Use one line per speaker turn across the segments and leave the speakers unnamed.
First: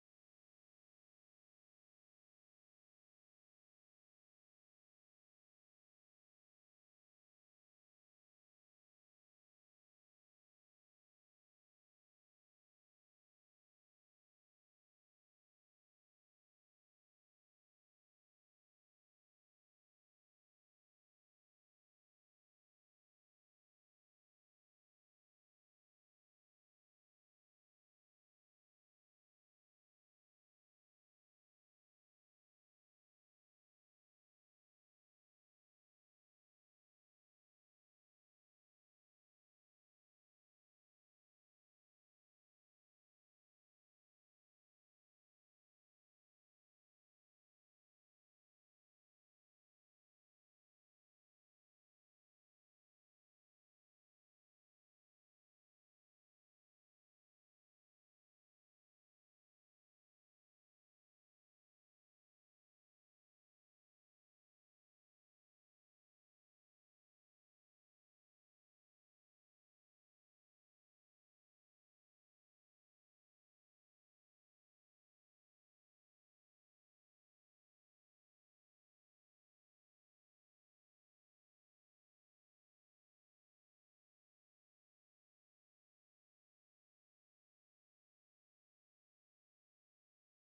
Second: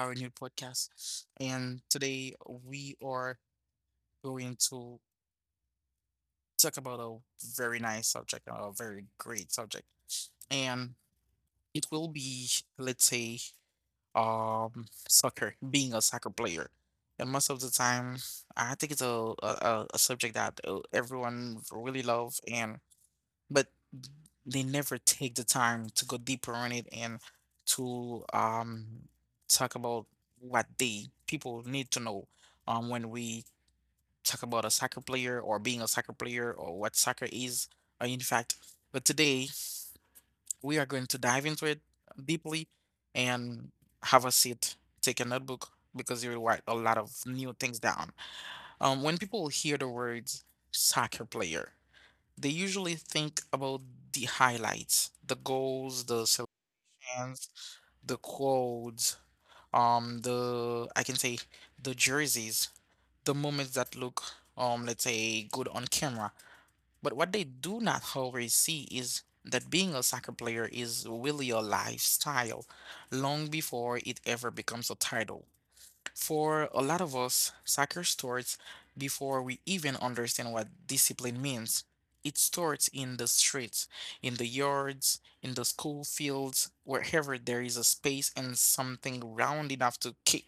our new podcast. And today we are going to talk about a very nice subject, a very great subject. And it will be, let's say, soccer, being a soccer player. And most of the time, I think it's a subject that everyone really love, and but they never take the time to go deeper on it, and to talk about what they people need to know when we talk about a soccer player, or being a soccer player, or what soccer is, in fact. But today we are going to dive into it deeply, and have a seat, take a notebook, because you will write a lot of new things down. When people hear the words soccer player, they usually think about the highlights, the goals, the slogans, the quotes, the I can say the jerseys, the moments that look, let's say, good on camera. But what they do not always see is that being a soccer player is really a lifestyle long before it ever becomes a title. For a lot of us, soccer starts before we even understand what discipline means. It starts in the streets, in the yards, in the school fields, wherever there is a space and something round enough to kick.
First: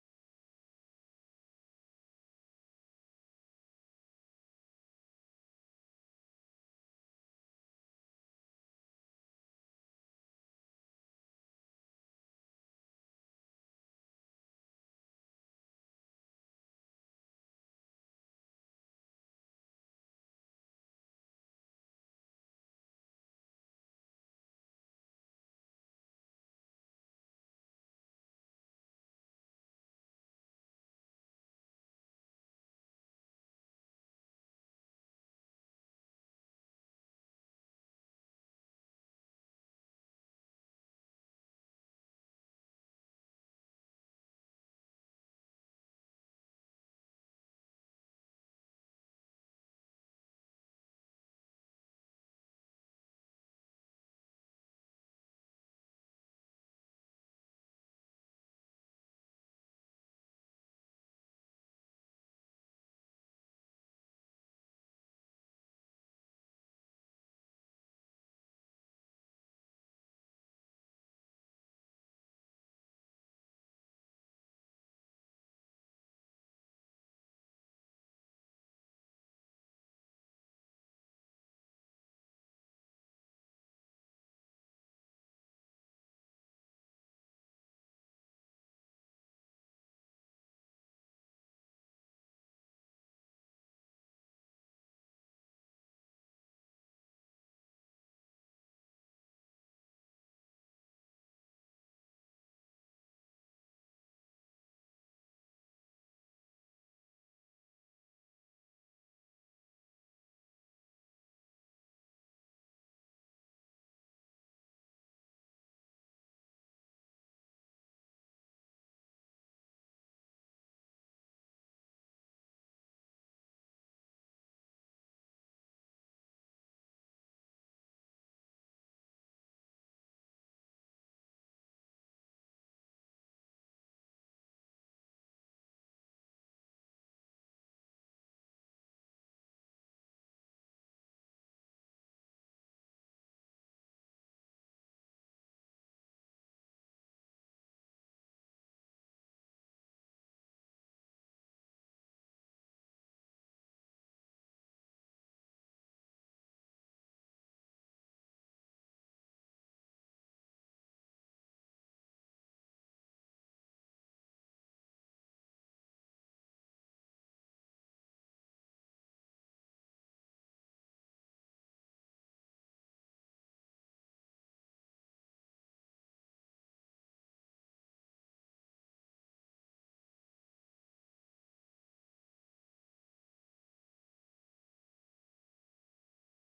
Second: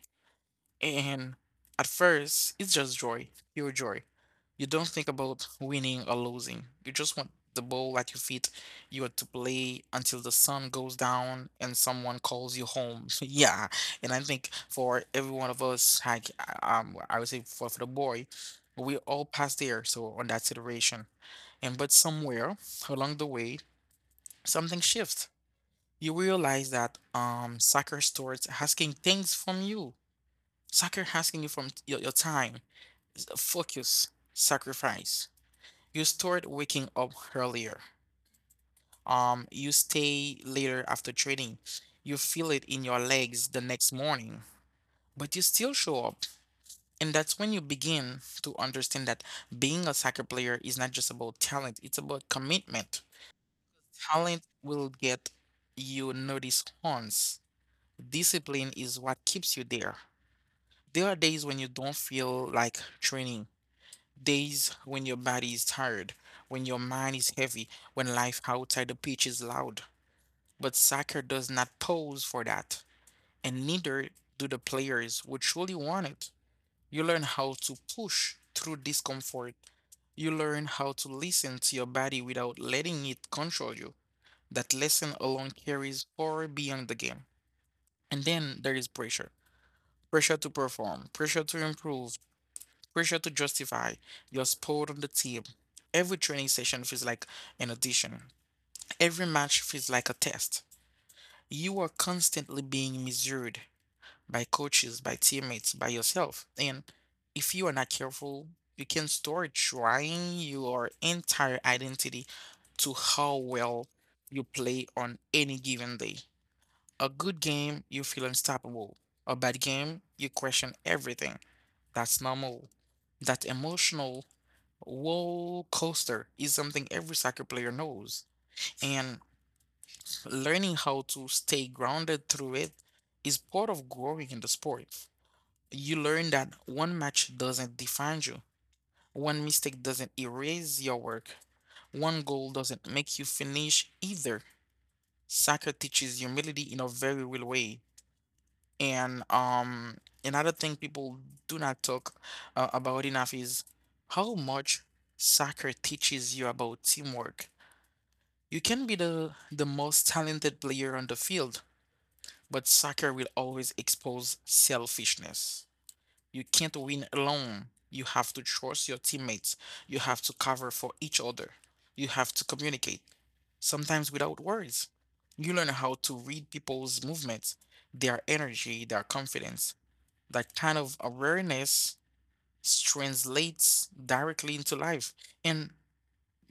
And at first, it's just joy, pure joy. You don't think about winning or losing. You just want the ball at your feet. You want to play until the sun goes down and someone calls you home. Yeah, and I think for every one of us, like, I would say for the boy, we all pass there. So on that situation, and but somewhere along the way, something shifts. You realize that soccer starts asking things from you. Soccer asking you from your time, focus, sacrifice. You start waking up earlier. You stay later after training. You feel it in your legs the next morning, but you still show up. And that's when you begin to understand that being a soccer player is not just about talent, it's about commitment. Talent will get you noticed once. Discipline is what keeps you there. There are days when you don't feel like training. Days when your body is tired, when your mind is heavy, when life outside the pitch is loud. But soccer does not pose for that, and neither do the players who truly want it. You learn how to push through discomfort. You learn how to listen to your body without letting it control you. That lesson alone carries far beyond the game. And then there is pressure, pressure to perform, pressure to improve, pressure to justify your spot on the team. Every training session feels like an audition. Every match feels like a test. You are constantly being measured by coaches, by teammates, by yourself. And if you are not careful, you can start trying your entire identity to how well you play on any given day. A good game, you feel unstoppable. A bad game, you question everything. That's normal. That emotional roller coaster is something every soccer player knows, and learning how to stay grounded through it is part of growing in the sport. You learn that one match doesn't define you, one mistake doesn't erase your work, one goal doesn't make you finish either. Soccer teaches humility in a very real way. And another thing people do not talk about enough is how much soccer teaches you about teamwork. You can be the most talented player on the field, but soccer will always expose selfishness. You can't win alone. You have to trust your teammates. You have to cover for each other. You have to communicate, sometimes without words. You learn how to read people's movements, their energy, their confidence. That kind of awareness translates directly into life. And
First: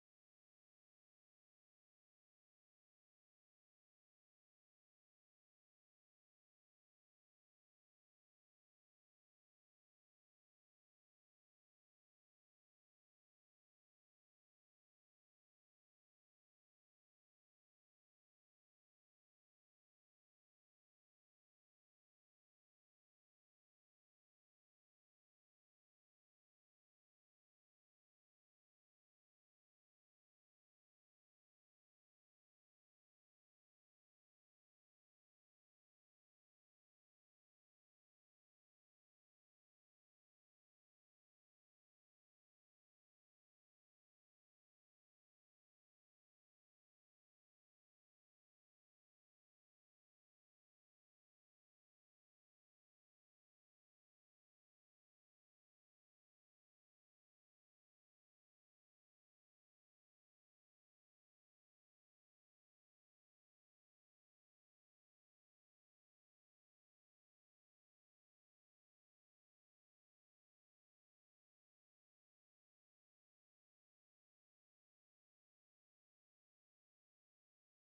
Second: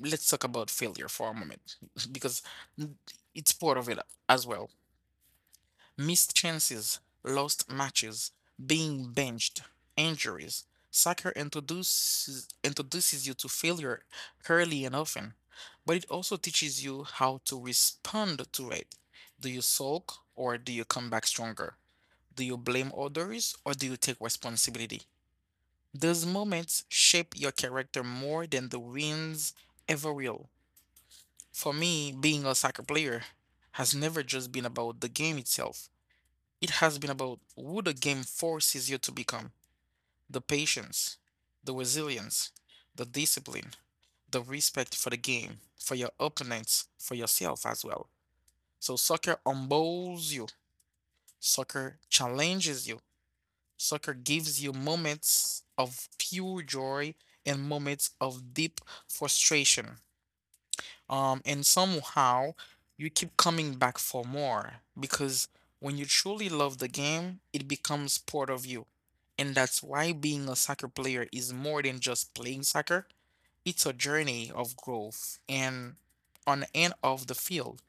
let's talk about failure for a moment because n- it's part of it as well. Missed chances, lost matches, being benched, injuries. Soccer introduces you to failure early and often, but it also teaches you how to respond to it. Do you sulk, or do you come back stronger? Do you blame others, or do you take responsibility? Those moments shape your character more than the wins ever will. For me, being a soccer player has never just been about the game itself. It has been about who the game forces you to become: the patience, the resilience, the discipline, the respect for the game, for your opponents, for yourself as well. So soccer humbles you, soccer challenges you, soccer gives you moments of pure joy and moments of deep frustration. And somehow you keep coming back for more, because when you truly love the game, it becomes part of you. And that's why being a soccer player is more than just playing soccer. It's a journey of growth and on and off the field.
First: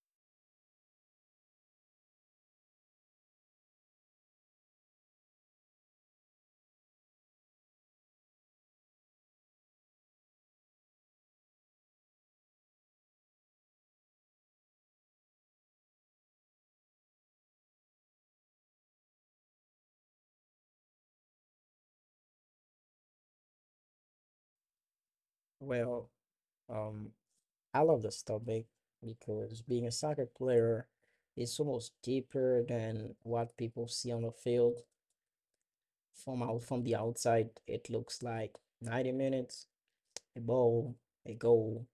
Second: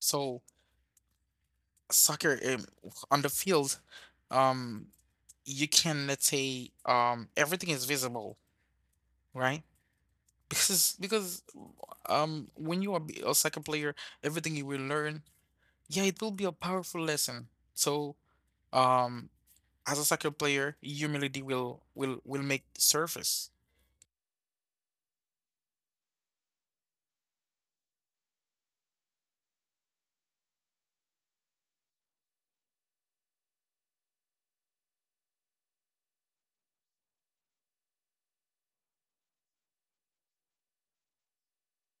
So soccer, on the field, um, you can, let's say, everything is visible, right? Because when you are a soccer player, everything you will learn, yeah, it will be a powerful lesson. So, um, as a soccer player, humility will make surface.
Well, um, I love this topic because being a soccer player is almost deeper than what people see on the field. From the outside, it looks like 90 minutes, a ball, a goal,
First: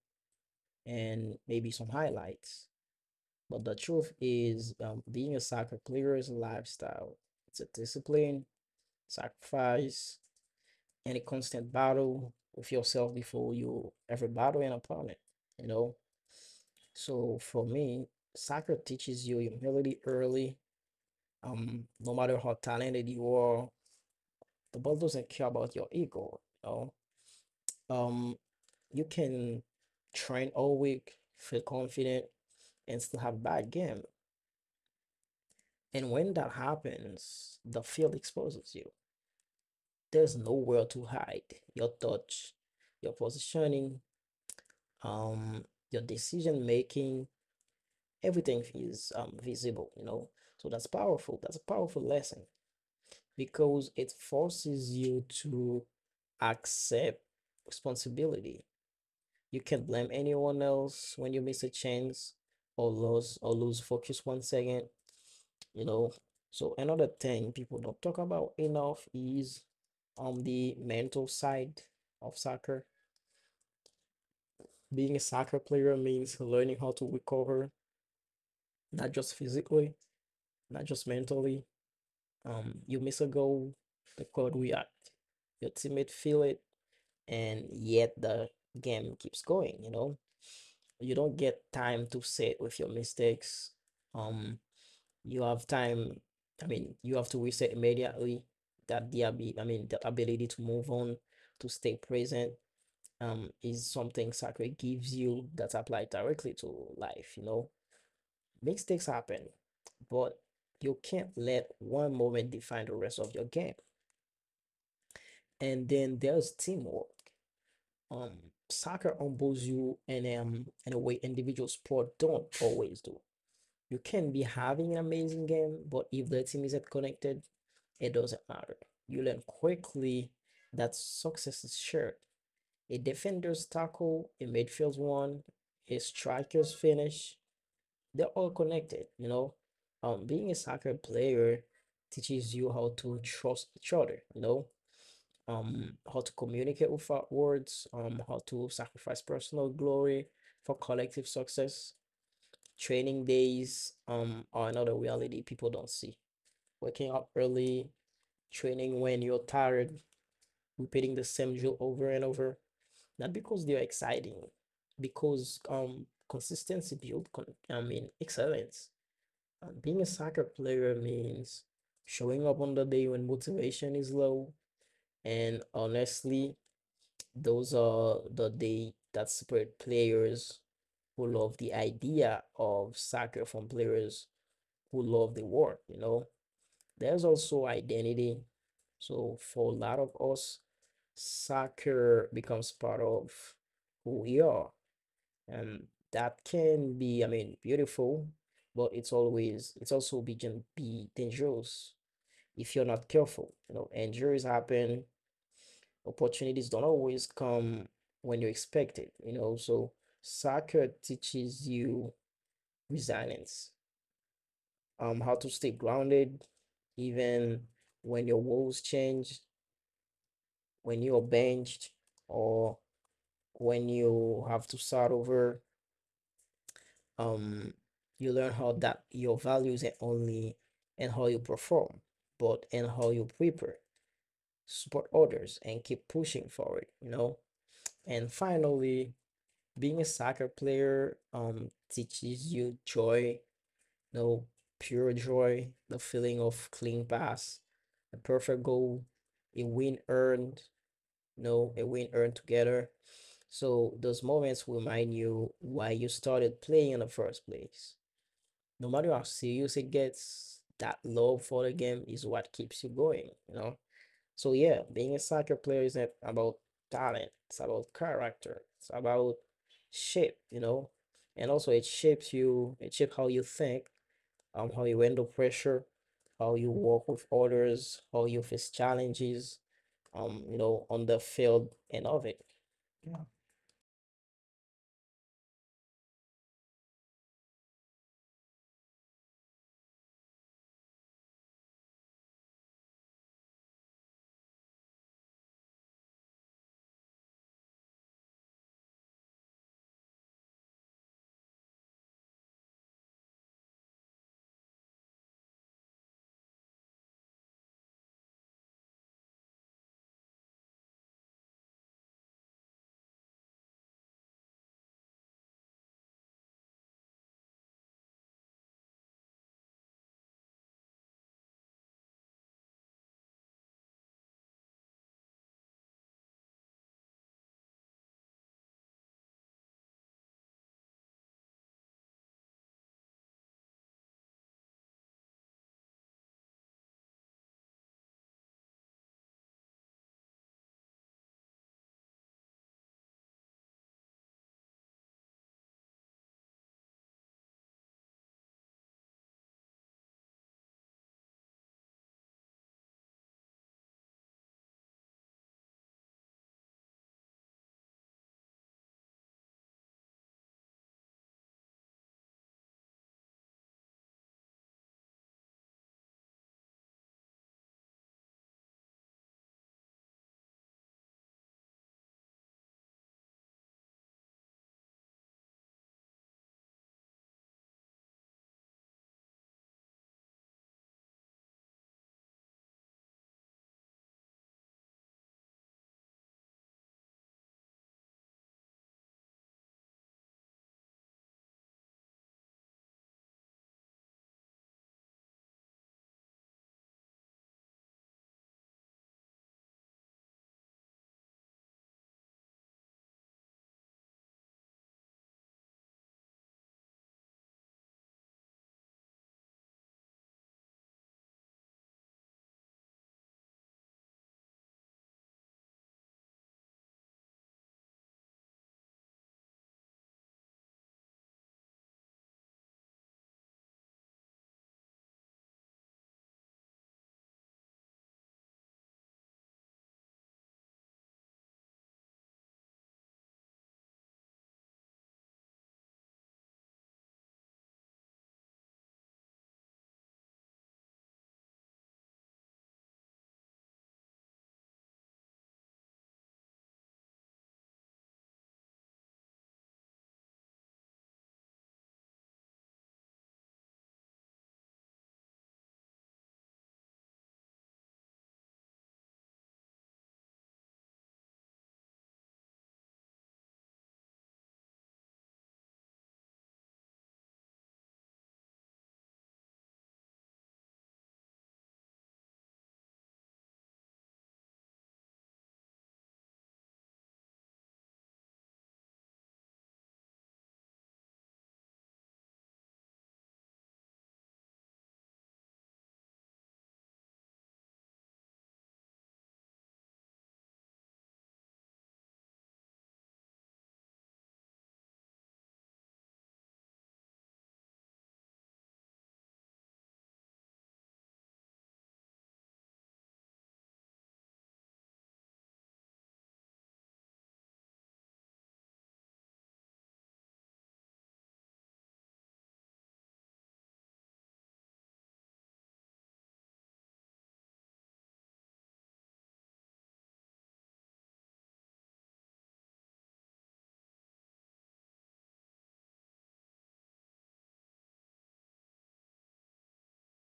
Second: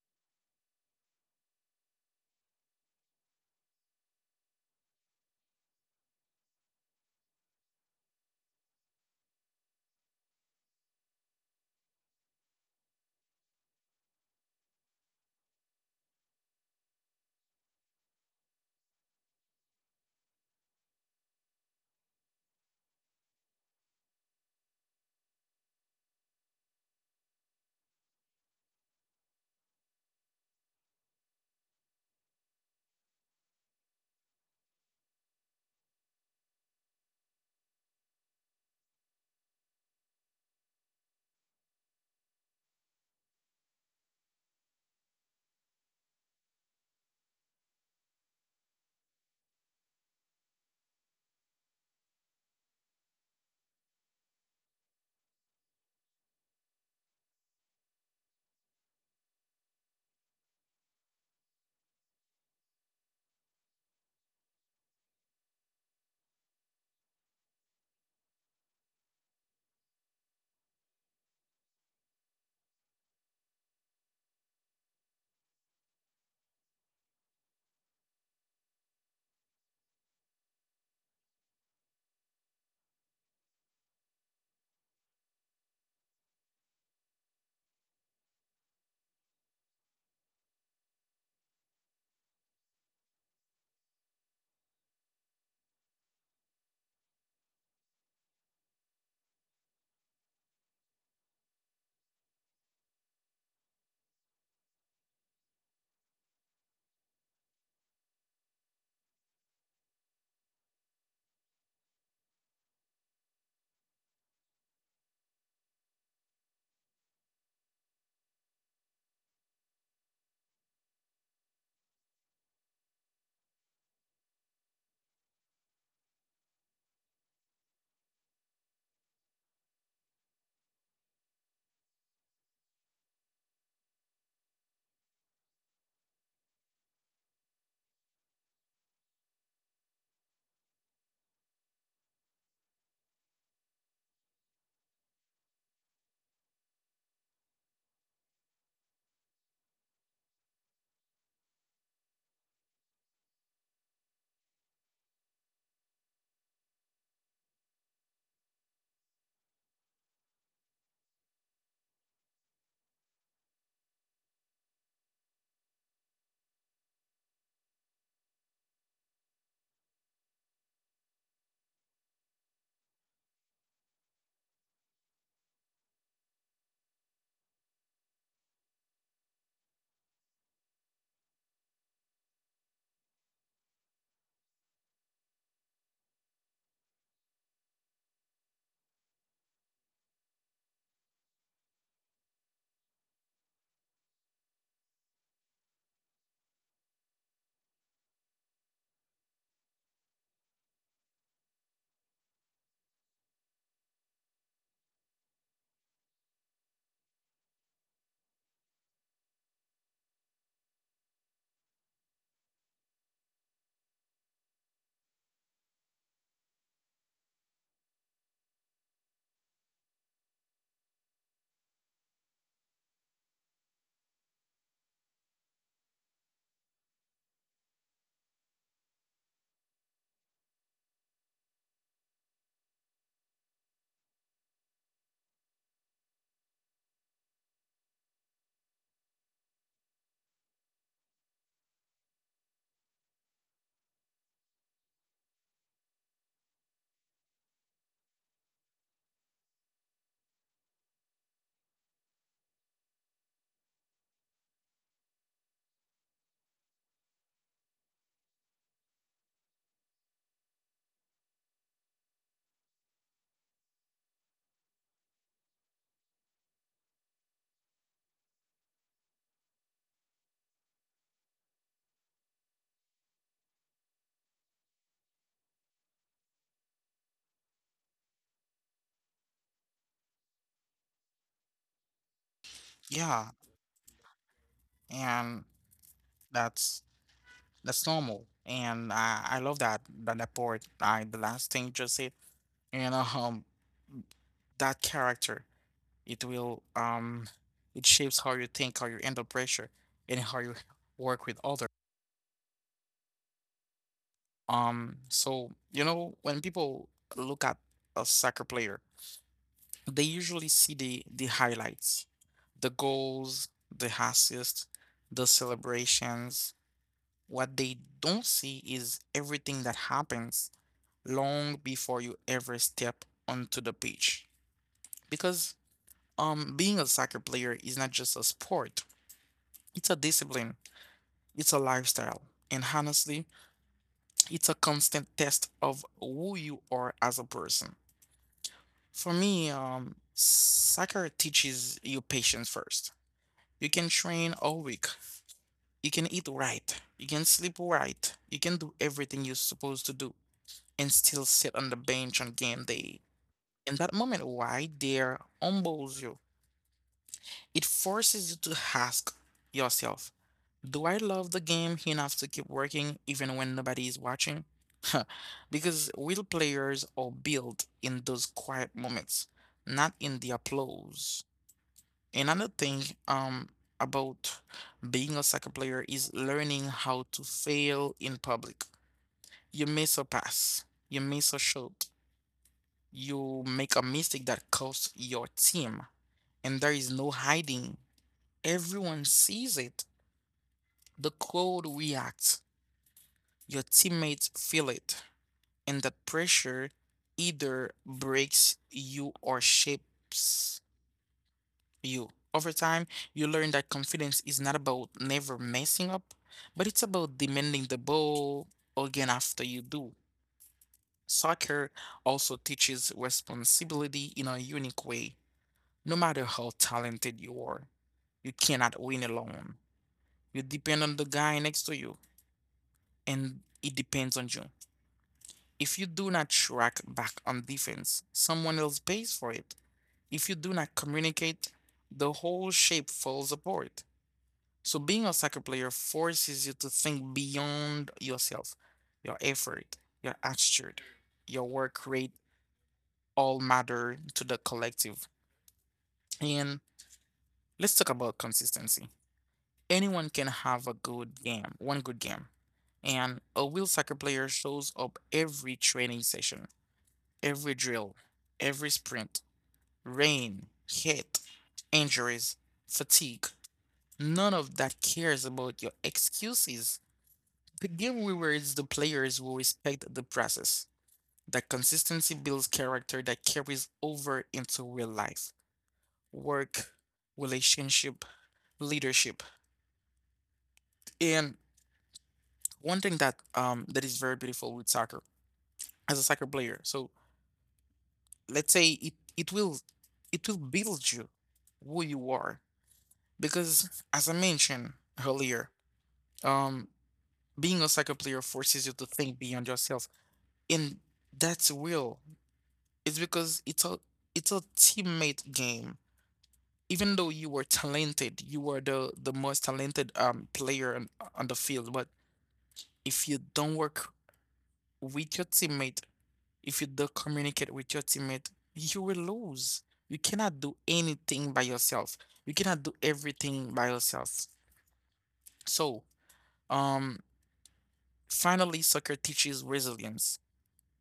and maybe some highlights. But the truth is, being a soccer player is a lifestyle. It's a discipline, sacrifice, and a constant battle with yourself before you ever battle an opponent, you know? So for me, soccer teaches you humility early. No matter how talented you are, the ball doesn't care about your ego. You know, um, you can train all week, feel confident, and still have bad game. And when that happens, the field exposes you. There's nowhere to hide. Your touch, your positioning, your decision making, everything is visible. You know, so that's powerful. That's a powerful lesson, because it forces you to accept responsibility. You can't blame anyone else when you miss a chance or lose focus one second, you know. So another thing people don't talk about enough is on the mental side of soccer. Being a soccer player means learning how to recover, not just physically, not just mentally. You miss a goal, the crowd react, your teammate feel it, and yet the game keeps going. You don't get time to sit with your mistakes. um you have time, I mean, you have to reset immediately, I mean, the ability to move on, to stay present. Is something sacred gives you that's applied directly to life, you know. Mistakes happen, but you can't let one moment define the rest of your game. And then there's teamwork. Um, Soccer humbles you in a way individual sport don't always do. You can be having an amazing game, but if the team isn't connected, it doesn't matter. You learn quickly that success is shared. A defender's tackle, a midfield's one, a striker's finish, they're all connected, you know. Being a soccer player teaches you how to trust each other, you know, how to communicate without words, how to sacrifice personal glory for collective success. Training days are another reality people don't see. Waking up early, training when you're tired, repeating the same drill over and over. Not because they're exciting, because consistency builds, I mean, excellence. Being a soccer player means showing up on the day when motivation is low, and honestly, those are the day that separate players who love the idea of soccer from players who love the war, you know. There's also identity. So for a lot of us, soccer becomes part of who we are. And that can be, I mean, beautiful, but it's always it's also be can be dangerous if you're not careful. You know, injuries happen. Opportunities don't always come when you expect it, you know. So soccer teaches you resilience, how to stay grounded, even when your roles change, when you're benched, or when you have to start over. Um, you learn how that your values are only and how you perform, but and how you prepare, support others, and keep pushing forward, you know. And finally, being a soccer player teaches you joy, no, pure joy, the feeling of clean pass, a perfect goal, a win earned, no, a win earned together. So those moments remind you why you started playing in the first place. No matter how serious it gets, that love for the game is what keeps you going, you know? So yeah, being a soccer player isn't about talent. It's about character. It's about shape, you know. And also it shapes you, it shapes how you think, how you handle pressure, how you work with others, how you face challenges, you know, on the
Yeah,
field and of it. Yeah.
and that's that's normal. And I love that part. I the last thing you just said, and that character it will, it shapes how you think, how you handle pressure, and how you work with others. So you know, when people look at a soccer player, they usually see the highlights, the goals, the assists, the celebrations. What they don't see is everything that happens long before you ever step onto the pitch. Because being a soccer player is not just a sport, it's a discipline, it's a lifestyle. And honestly, it's a constant test of who you are as a person. For me, soccer teaches you patience first. You can train all week. You can eat right. You can sleep right. You can do everything you're supposed to do and still sit on the bench on game day. In that moment, why there humbles you. It forces you to ask yourself, do I love the game enough to keep working even when nobody is watching? Because real players are built in those quiet moments, not in the applause. Another thing, um, about being a soccer player is learning how to fail in public. You miss a pass, you miss a shot, you make a mistake that costs your team, and there is no hiding. Everyone sees it. The crowd reacts, your teammates feel it, and that pressure either breaks you or shapes you. Over time, you learn that confidence is not about never messing up, but it's about demanding the ball again after you do. Soccer also teaches responsibility in a unique way. No matter how talented you are, you cannot win alone. You depend on the guy next to you, and it depends on you. If you do not track back on defense, someone else pays for it. If you do not communicate, the whole shape falls apart. So being a soccer player forces you to think beyond yourself. Your effort, your attitude, your work rate all matter to the collective. And let's talk about consistency. Anyone can have a good game, one good game. And a real soccer player shows up every training session, every drill, every sprint, rain, heat, injuries, fatigue. None of that cares about your excuses. The game rewards the players who respect the process. That consistency builds character that carries over into real life, work, relationship, leadership. And one thing that that is very beautiful with soccer as a soccer player. So let's say it, it will build you who you are. Because as I mentioned earlier, um being a soccer player forces you to think beyond yourself. And that's real. It's because it's a teammate game. Even though you were talented, you were the most talented player on the field, but if you don't work with your teammate, if you don't communicate with your teammate, you will lose. You cannot do anything by yourself. You cannot do everything by yourself. So, um, finally, soccer teaches resilience.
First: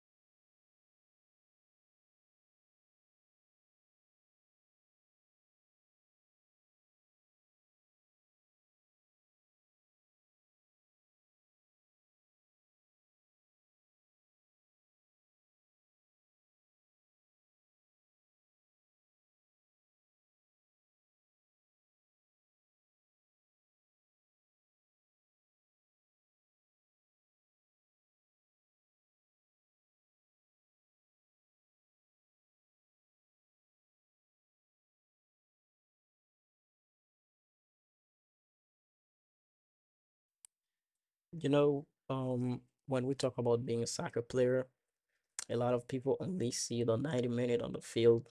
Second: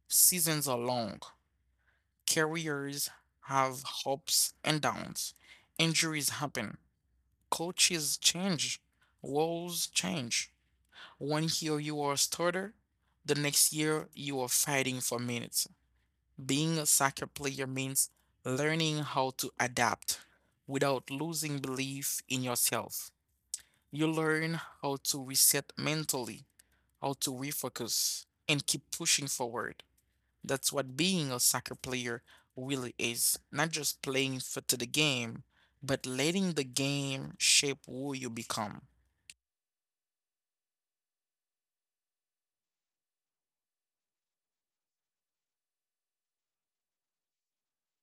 Seasons are long. Careers have ups and downs. Injuries happen. Coaches change, roles change. One year you are a starter, the next year you are fighting for minutes. Being a soccer player means learning how to adapt without losing belief in yourself. You learn how to reset mentally, how to refocus, and keep pushing forward. That's what being a soccer player really is. Not just playing for to the game, but letting the game shape who you become.
You know, when we talk about being a soccer player, a lot of people only see the 90 minute on the field.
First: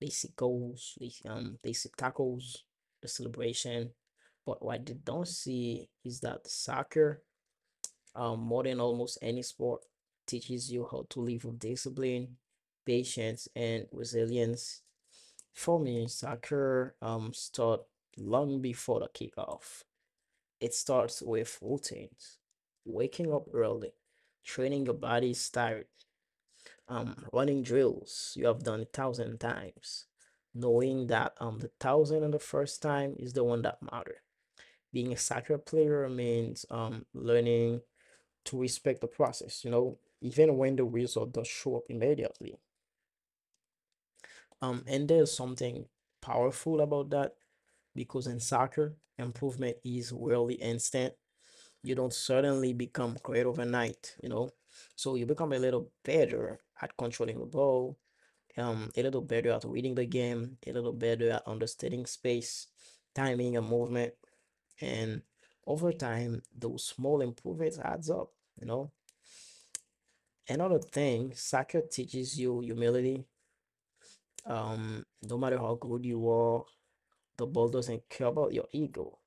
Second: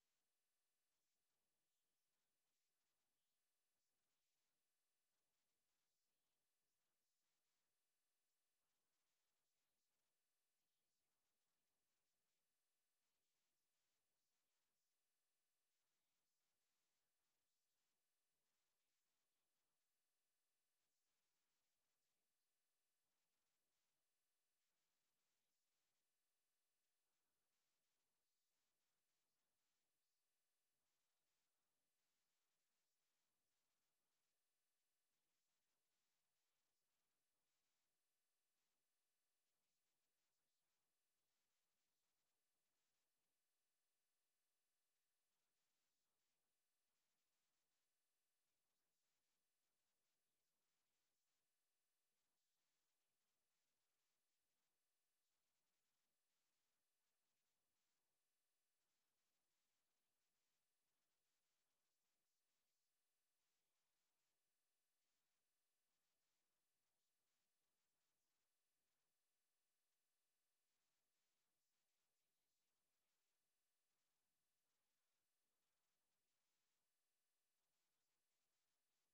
They see goals, they see tackles, the celebration. But what they don't see is that soccer, more than almost any sport, teaches you how to live with discipline, patience, and resilience. For me, soccer starts long before the kickoff. It starts with routines, waking up early, training your body's tired, running drills you have done a thousand times, knowing that the thousand and the first time is the one that matter. Being a soccer player means learning to respect the process, you know, even when the result does show up immediately. And there's something powerful about that, because in soccer improvement is rarely instant. You don't suddenly become great overnight, you know. So you become a little better at controlling the ball, a little better at reading the game, a little better at understanding space, timing and movement, and over time those small improvements adds up, you know. Another thing, soccer teaches you humility. No matter how good you are, the ball doesn't care about your ego.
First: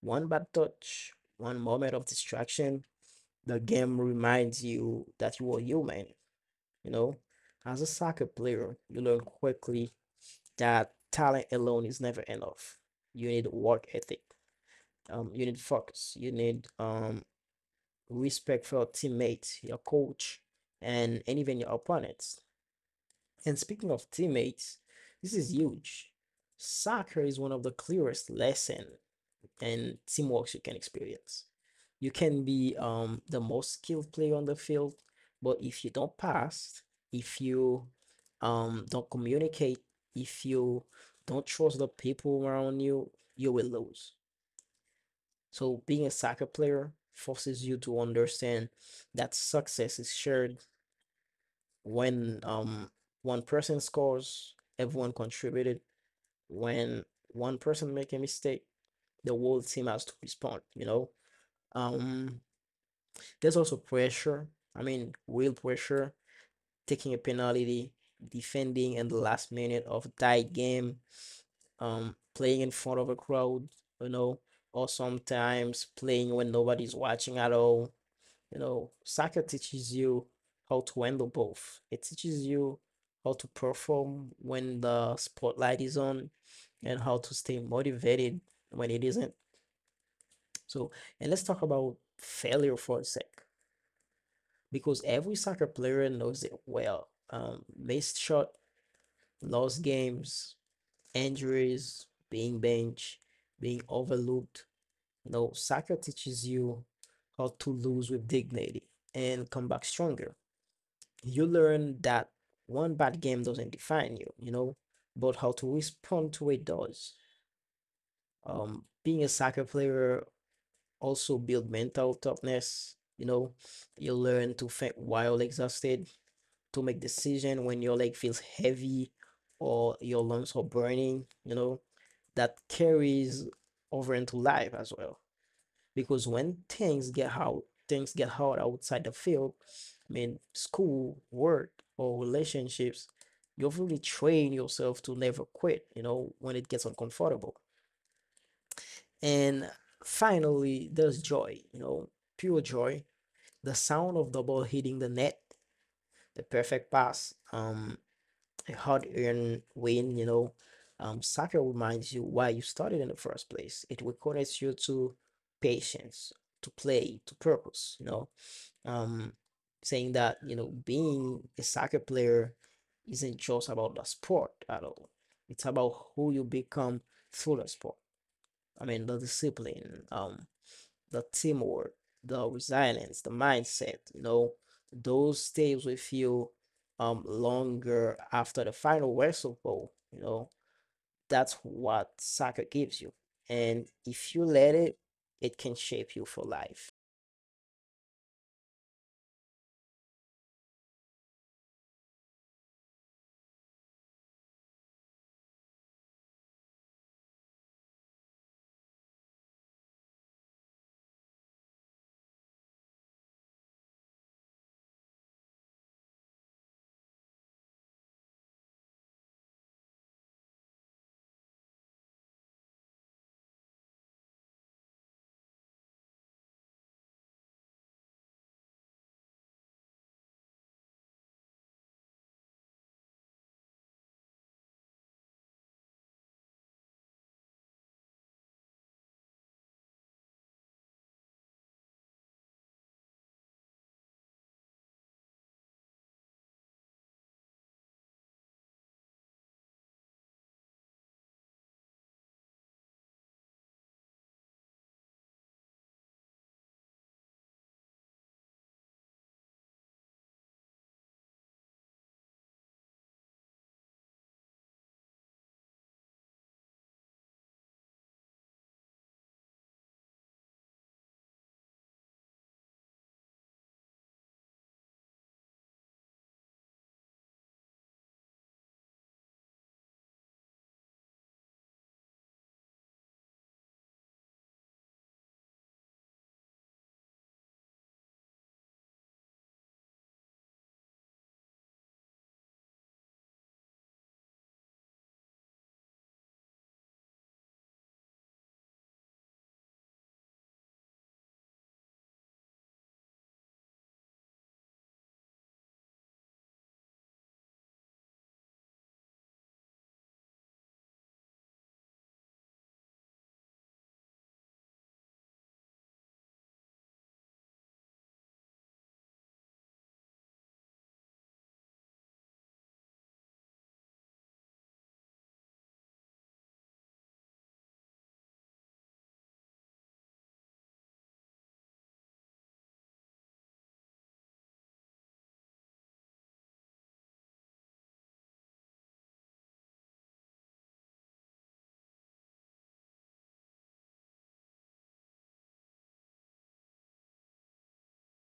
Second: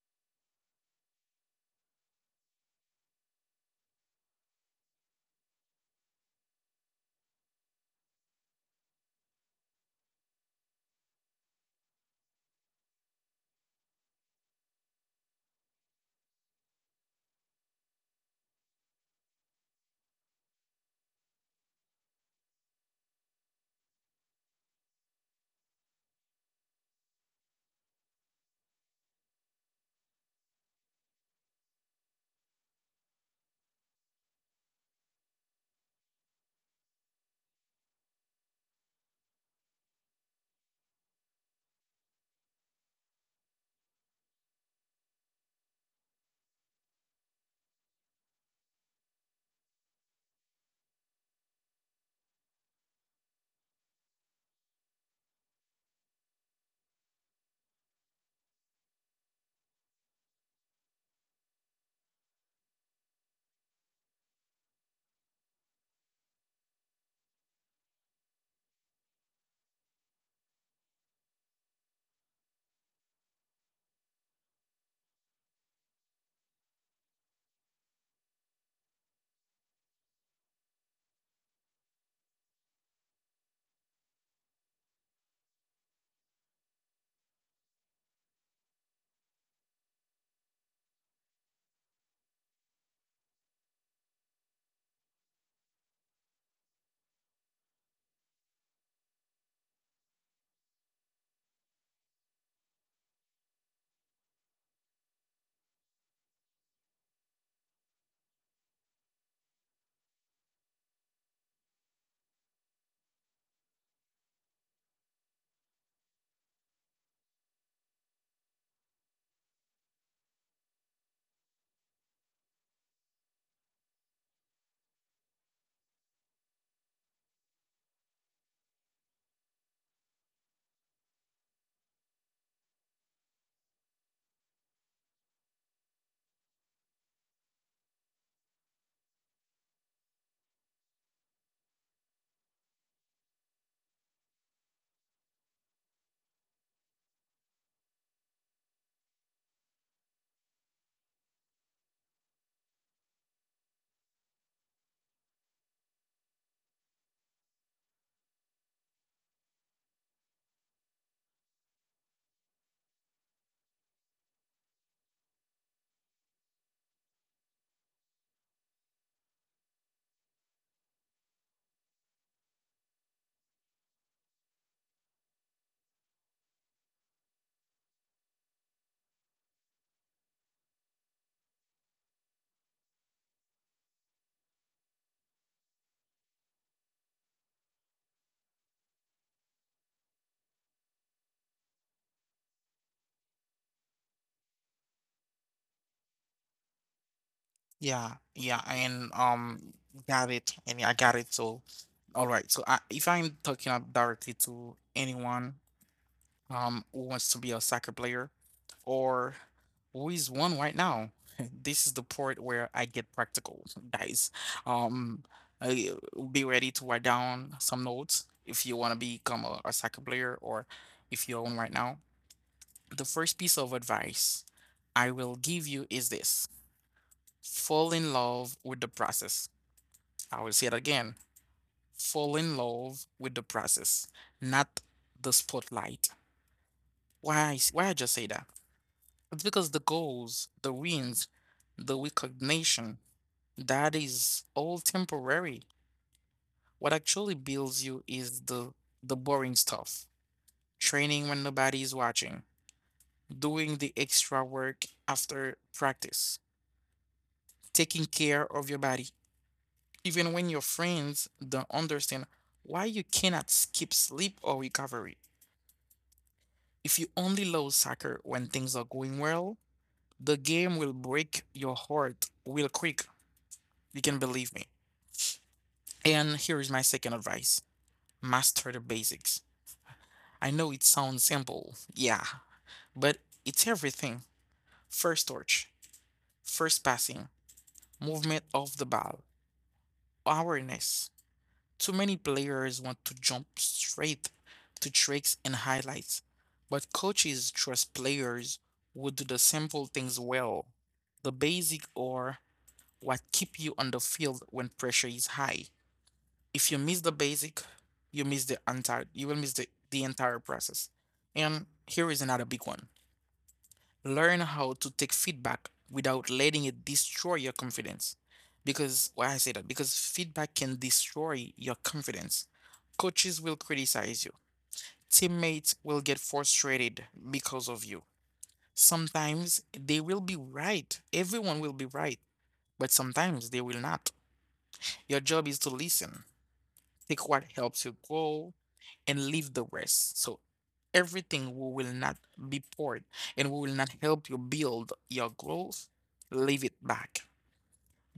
One bad touch, one moment of distraction, the game reminds you that you are human, you know. As a soccer player, you learn quickly that talent alone is never enough. You need work ethic. You need focus. You need respect for your teammates, your coach, and even your opponents. And speaking of teammates, this is huge. Soccer is one of the clearest lesson and teamwork you can experience. You can be the most skilled player on the field, but if you don't pass, if you don't communicate, if you don't trust the people around you, you will lose. So being a soccer player forces you to understand that success is shared. When one person scores, everyone contributed. When one person make a mistake, the whole team has to respond, you know? Um, There's also pressure. I mean, real pressure, taking a penalty, defending in the last minute of tight game, playing in front of a crowd, you know, or sometimes playing when nobody's watching at all. You know, soccer teaches you how to handle both. It teaches you how to perform when the spotlight is on and how to stay motivated when it isn't. So, and let's talk about failure for a sec, because every soccer player knows it well. Missed shot, lost games, injuries, being benched, being overlooked. No, soccer teaches you how to lose with dignity and come back stronger. You learn that one bad game doesn't define you, but how to respond to it does. Being a soccer player also build mental toughness, you learn to think while exhausted, to make decision when your leg feels heavy or your lungs are burning, that carries over into life as well. Because when things get hard outside the field, I mean, school, work, or relationships, you've really trained yourself to never quit, when it gets uncomfortable. And finally, there's joy, pure joy. The sound of the ball hitting the net, the perfect pass, a hard-earned win, soccer reminds you why you started in the first place. It reconnects you to patience, to play, to purpose, Um, saying that, you know, being a soccer player isn't just about the sport at all. It's about who you become through the sport. I mean, the discipline, the teamwork, the resilience, the mindset, you know, those stays with you longer after the final whistle blow, you know. That's what soccer gives you. And if you let it, it can shape you for life.
Yeah, yeah, and got it, and I got it. So, all right. So, if I'm talking up directly to anyone who wants to be a soccer player, or who is one right now, this is the part where I get practical, guys. Um, I, be ready to write down some notes if you want to become a soccer player, or if you're one right now. The first piece of advice I will give you is this: fall in love with the process. I will say it again. Fall in love with the process, not the spotlight. Why? Why I just say that? It's because the goals, the wins, the recognition, that is all temporary. What actually builds you is the boring stuff. Training when nobody is watching, doing the extra work after practice, taking care of your body, even when your friends don't understand why you cannot skip sleep or recovery. If you only love soccer when things are going well, the game will break your heart real quick. You can believe me. And here is my second advice: master the basics. I know it sounds simple, yeah, but it's everything. First touch, first passing, movement of the ball, awareness. Too many players want to jump straight to tricks and highlights, but coaches trust players who do the simple things well. The basic are what keep you on the field when pressure is high. If you miss the basic, you miss the entire you will miss the entire process. And here is another big one. Learn how to take feedback without letting it destroy your confidence. Because why I say that? Because feedback can destroy your confidence. Coaches will criticize you. Teammates will get frustrated because of you. Sometimes they will be right. Everyone will be right, but sometimes they will not. Your job is to listen, take what helps you grow, and leave the rest. So everything we will not be poured and we will not help you build your growth, leave it back.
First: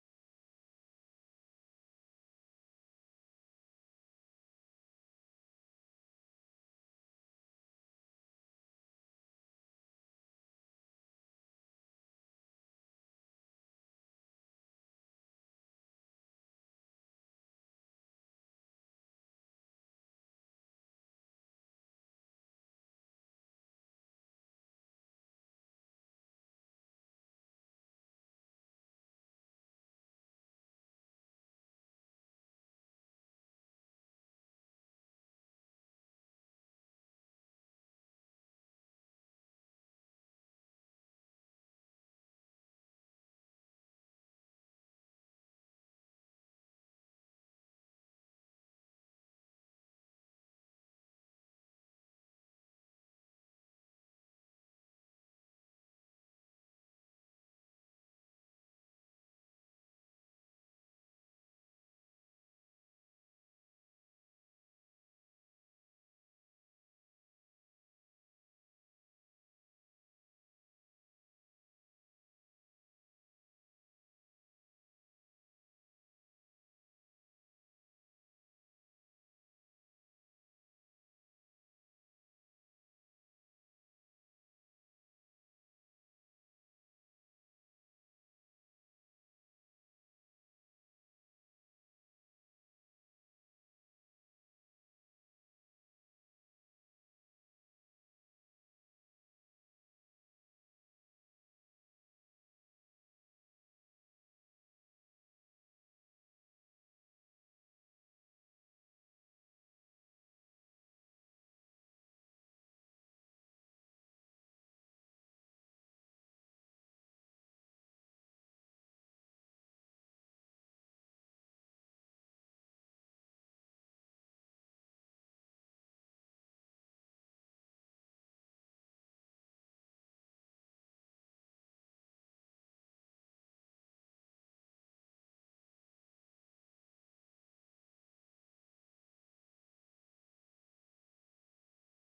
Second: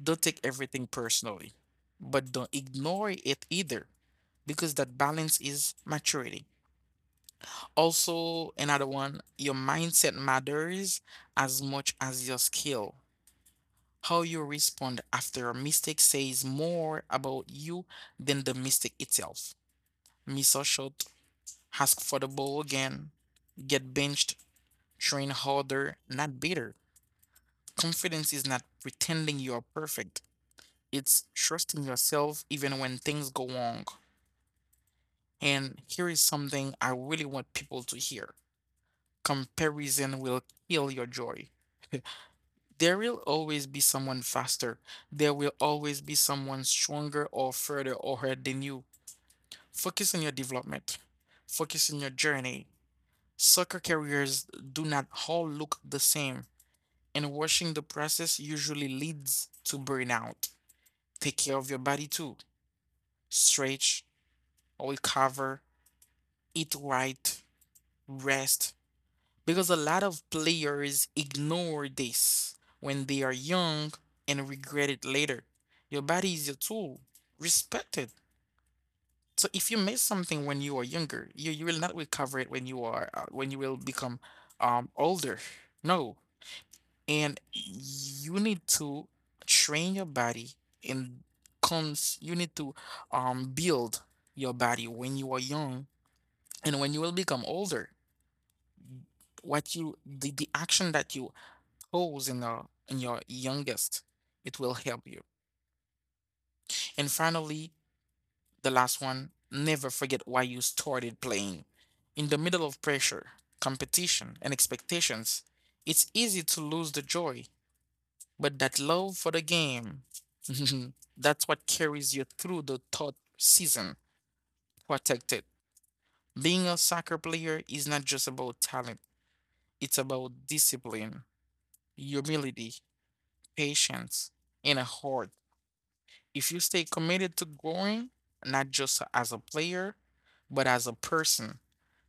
Don't take everything personally, but don't ignore it either because that balance is maturity. Also, another one, your mindset matters as much as your skill. How you respond after a mistake says more about you than the mistake itself. Miss a shot, ask for the ball again, get benched, train harder, not better. Confidence is not pretending you are perfect, it's trusting yourself even when things go wrong. And here is something I really want people to hear: comparison will kill your joy. There will always be someone faster. There will always be someone stronger or further ahead than you. Focus on your development. Focus on your journey. Soccer careers do not all look the same, and watching the process usually leads to burnout. Take care of your body too. Stretch, recover, eat right, rest. Because a lot of players ignore this when they are young and regret it later. Your body is your tool. Respect it. So if you miss something when you are younger, you will not recover it when you are when you will become older. No, and you need to train your body and cons you need to build your body when you are young, and when you will become older, what you, the action that you pose in your, in your youngest, it will help you. And finally, the last one: never forget why you started playing. In the middle of pressure, competition and expectations, it's easy to lose the joy. But that love for the game, that's what carries you through the third season. Protected. Being a soccer player is not just about talent, it's about discipline, humility, patience, and a heart. If you stay committed to growing, not just as a player, but as a person,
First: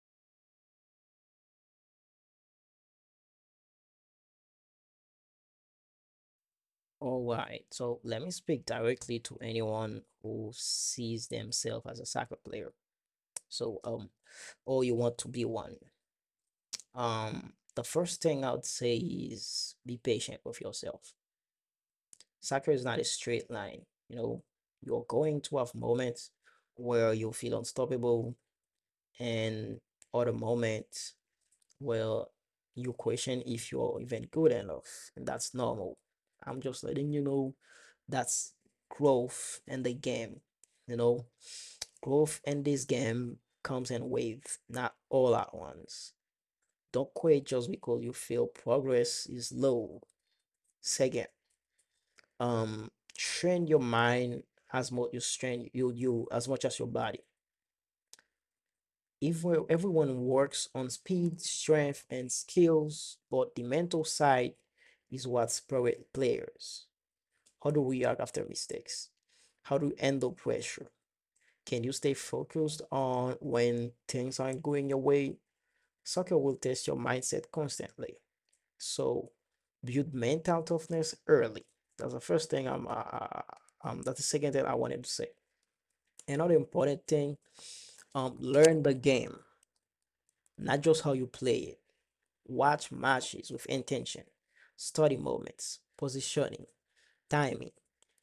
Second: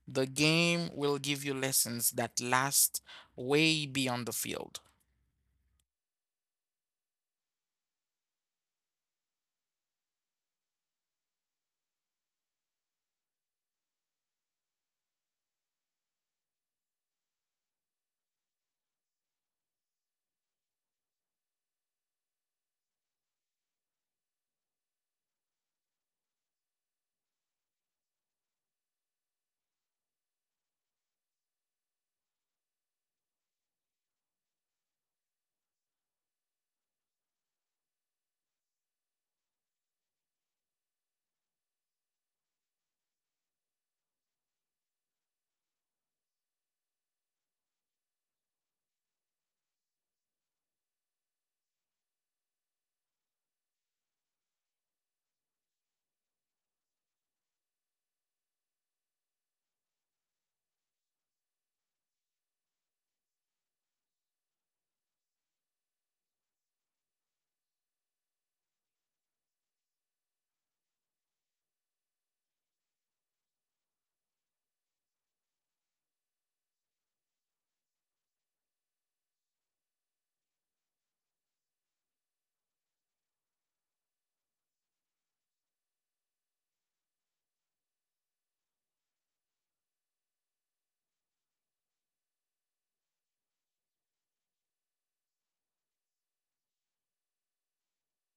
the game will give you lessons that last way beyond the field.
All right. So let me speak directly to anyone who sees themselves as a soccer player. So or you want to be one. The first thing I would say is be patient with yourself. Soccer is not a straight line. You know, you're going to have moments where you feel unstoppable, and other moments where you question if you're even good enough. And that's normal. I'm just letting you know that's growth in the game. You know, growth in this game comes in waves, not all at once. Don't quit just because you feel progress is low. Second, um train your mind as much you strain you as much as your body. If we- Everyone works on speed, strength, and skills, but the mental side is what spirit players. How do we react after mistakes? How do you handle pressure? Can you stay focused on when things aren't going your way? Soccer will test your mindset constantly. So build mental toughness early. That's the first thing I'm uh, that's the second thing I wanted to say. Another important thing, learn the game, not just how you play it. Watch matches with intention, study moments, positioning, timing,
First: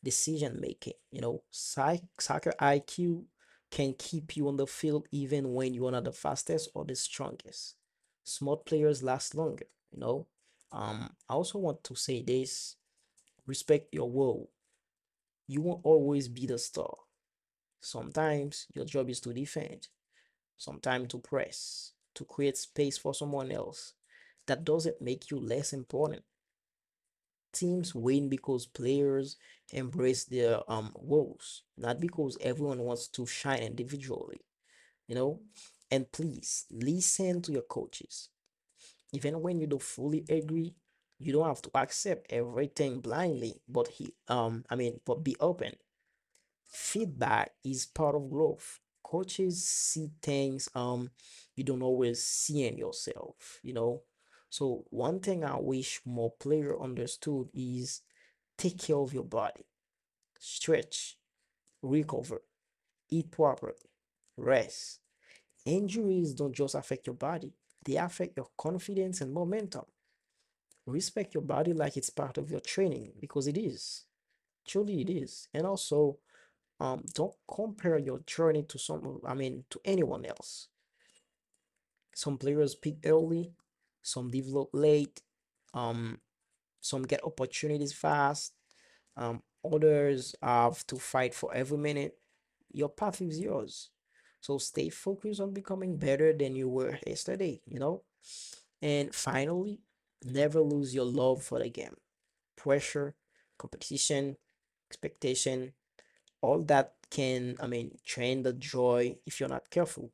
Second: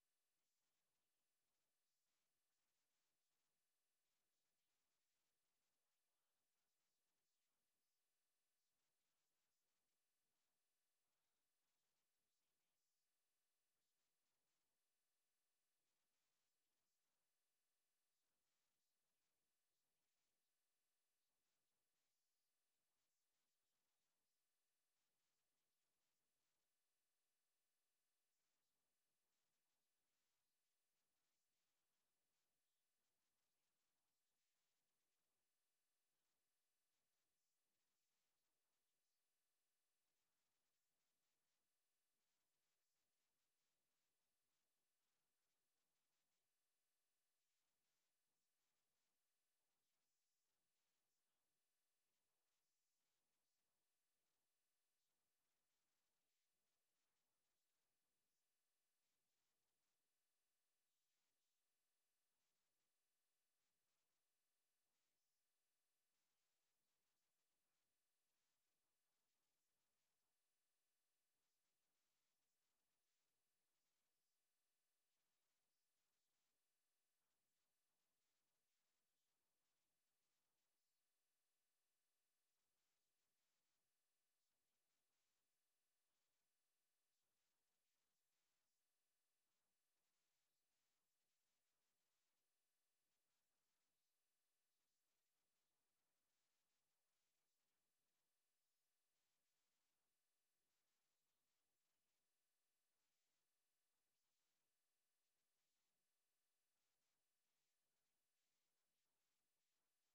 decision making. You know, soccer IQ can keep you on the field even when you are not the fastest or the strongest. Smart players last longer, you know. I also want to say this, respect your role. You won't always be the star. Sometimes your job is to defend. Sometimes to press, to create space for someone else. That doesn't make you less important. Teams win because players embrace their roles, not because everyone wants to shine individually, you know? And please listen to your coaches. Even when you don't fully agree, you don't have to accept everything blindly, but he I mean, but be open. Feedback is part of growth. Coaches see things you don't always see in yourself, you know. So one thing I wish more player understood is take care of your body, stretch, recover, eat properly, rest. Injuries don't just affect your body, they affect your confidence and momentum. Respect your body like it's part of your training because it is. Truly it is. And also don't compare your journey to some, I mean, to anyone else. Some players peak early, some develop late, um, some get opportunities fast, others have to fight for every minute. Your path is yours. So stay focused on becoming better than you were yesterday, you know? And finally, never lose your love for the game. Pressure, competition, expectation, all that can, I mean, drain the joy if you're not careful.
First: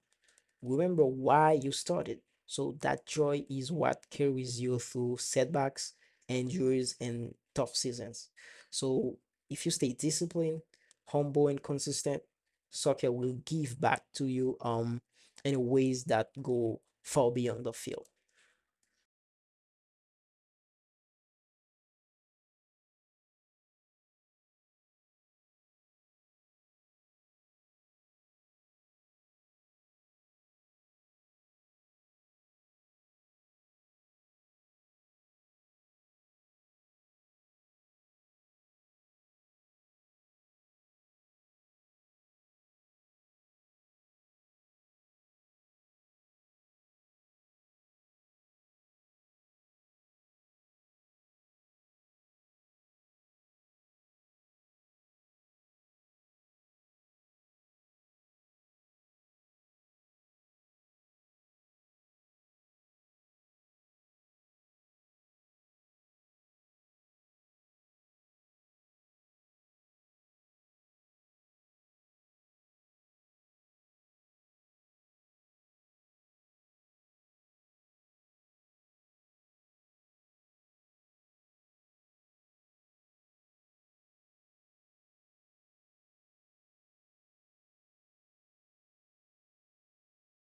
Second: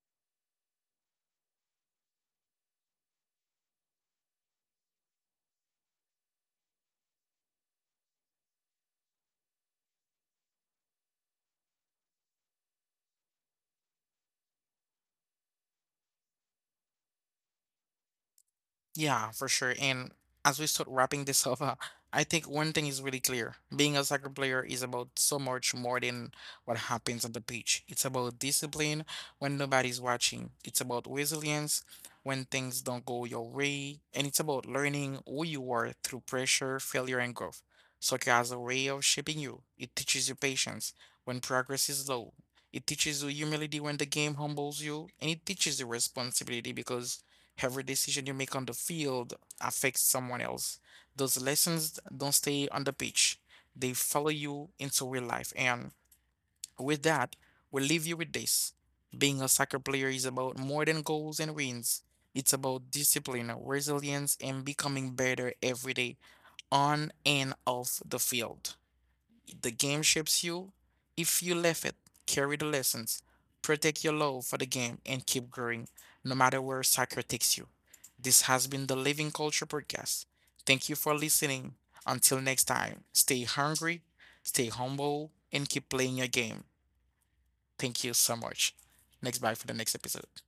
Remember why you started. So that joy is what carries you through setbacks, injuries, and tough seasons. So if you stay disciplined, humble, and consistent, soccer will give back to you in ways that go far beyond the field.
Yeah, for sure. And as we start wrapping this up, I think one thing is really clear. Being a soccer player is about so much more than what happens on the pitch. It's about discipline when nobody's watching. It's about resilience when things don't go your way. And it's about learning who you are through pressure, failure, and growth. Soccer has a way of shaping you. It teaches you patience when progress is low. It teaches you humility when the game humbles you. And it teaches you responsibility because every decision you make on the field affects someone else. Those lessons don't stay on the pitch, they follow you into real life. And with that, we leave you with this. Being a soccer player is about more than goals and wins. It's about discipline, resilience, and becoming better every day, on and off the field. The game shapes you. If you left it, carry the lessons, protect your love for the game, and keep growing, no matter where soccer takes you. This has been the Living Culture Podcast. Thank you for listening. Until next time, stay hungry, stay humble, and keep playing your game. Thank you so much. Next, bye for the next episode.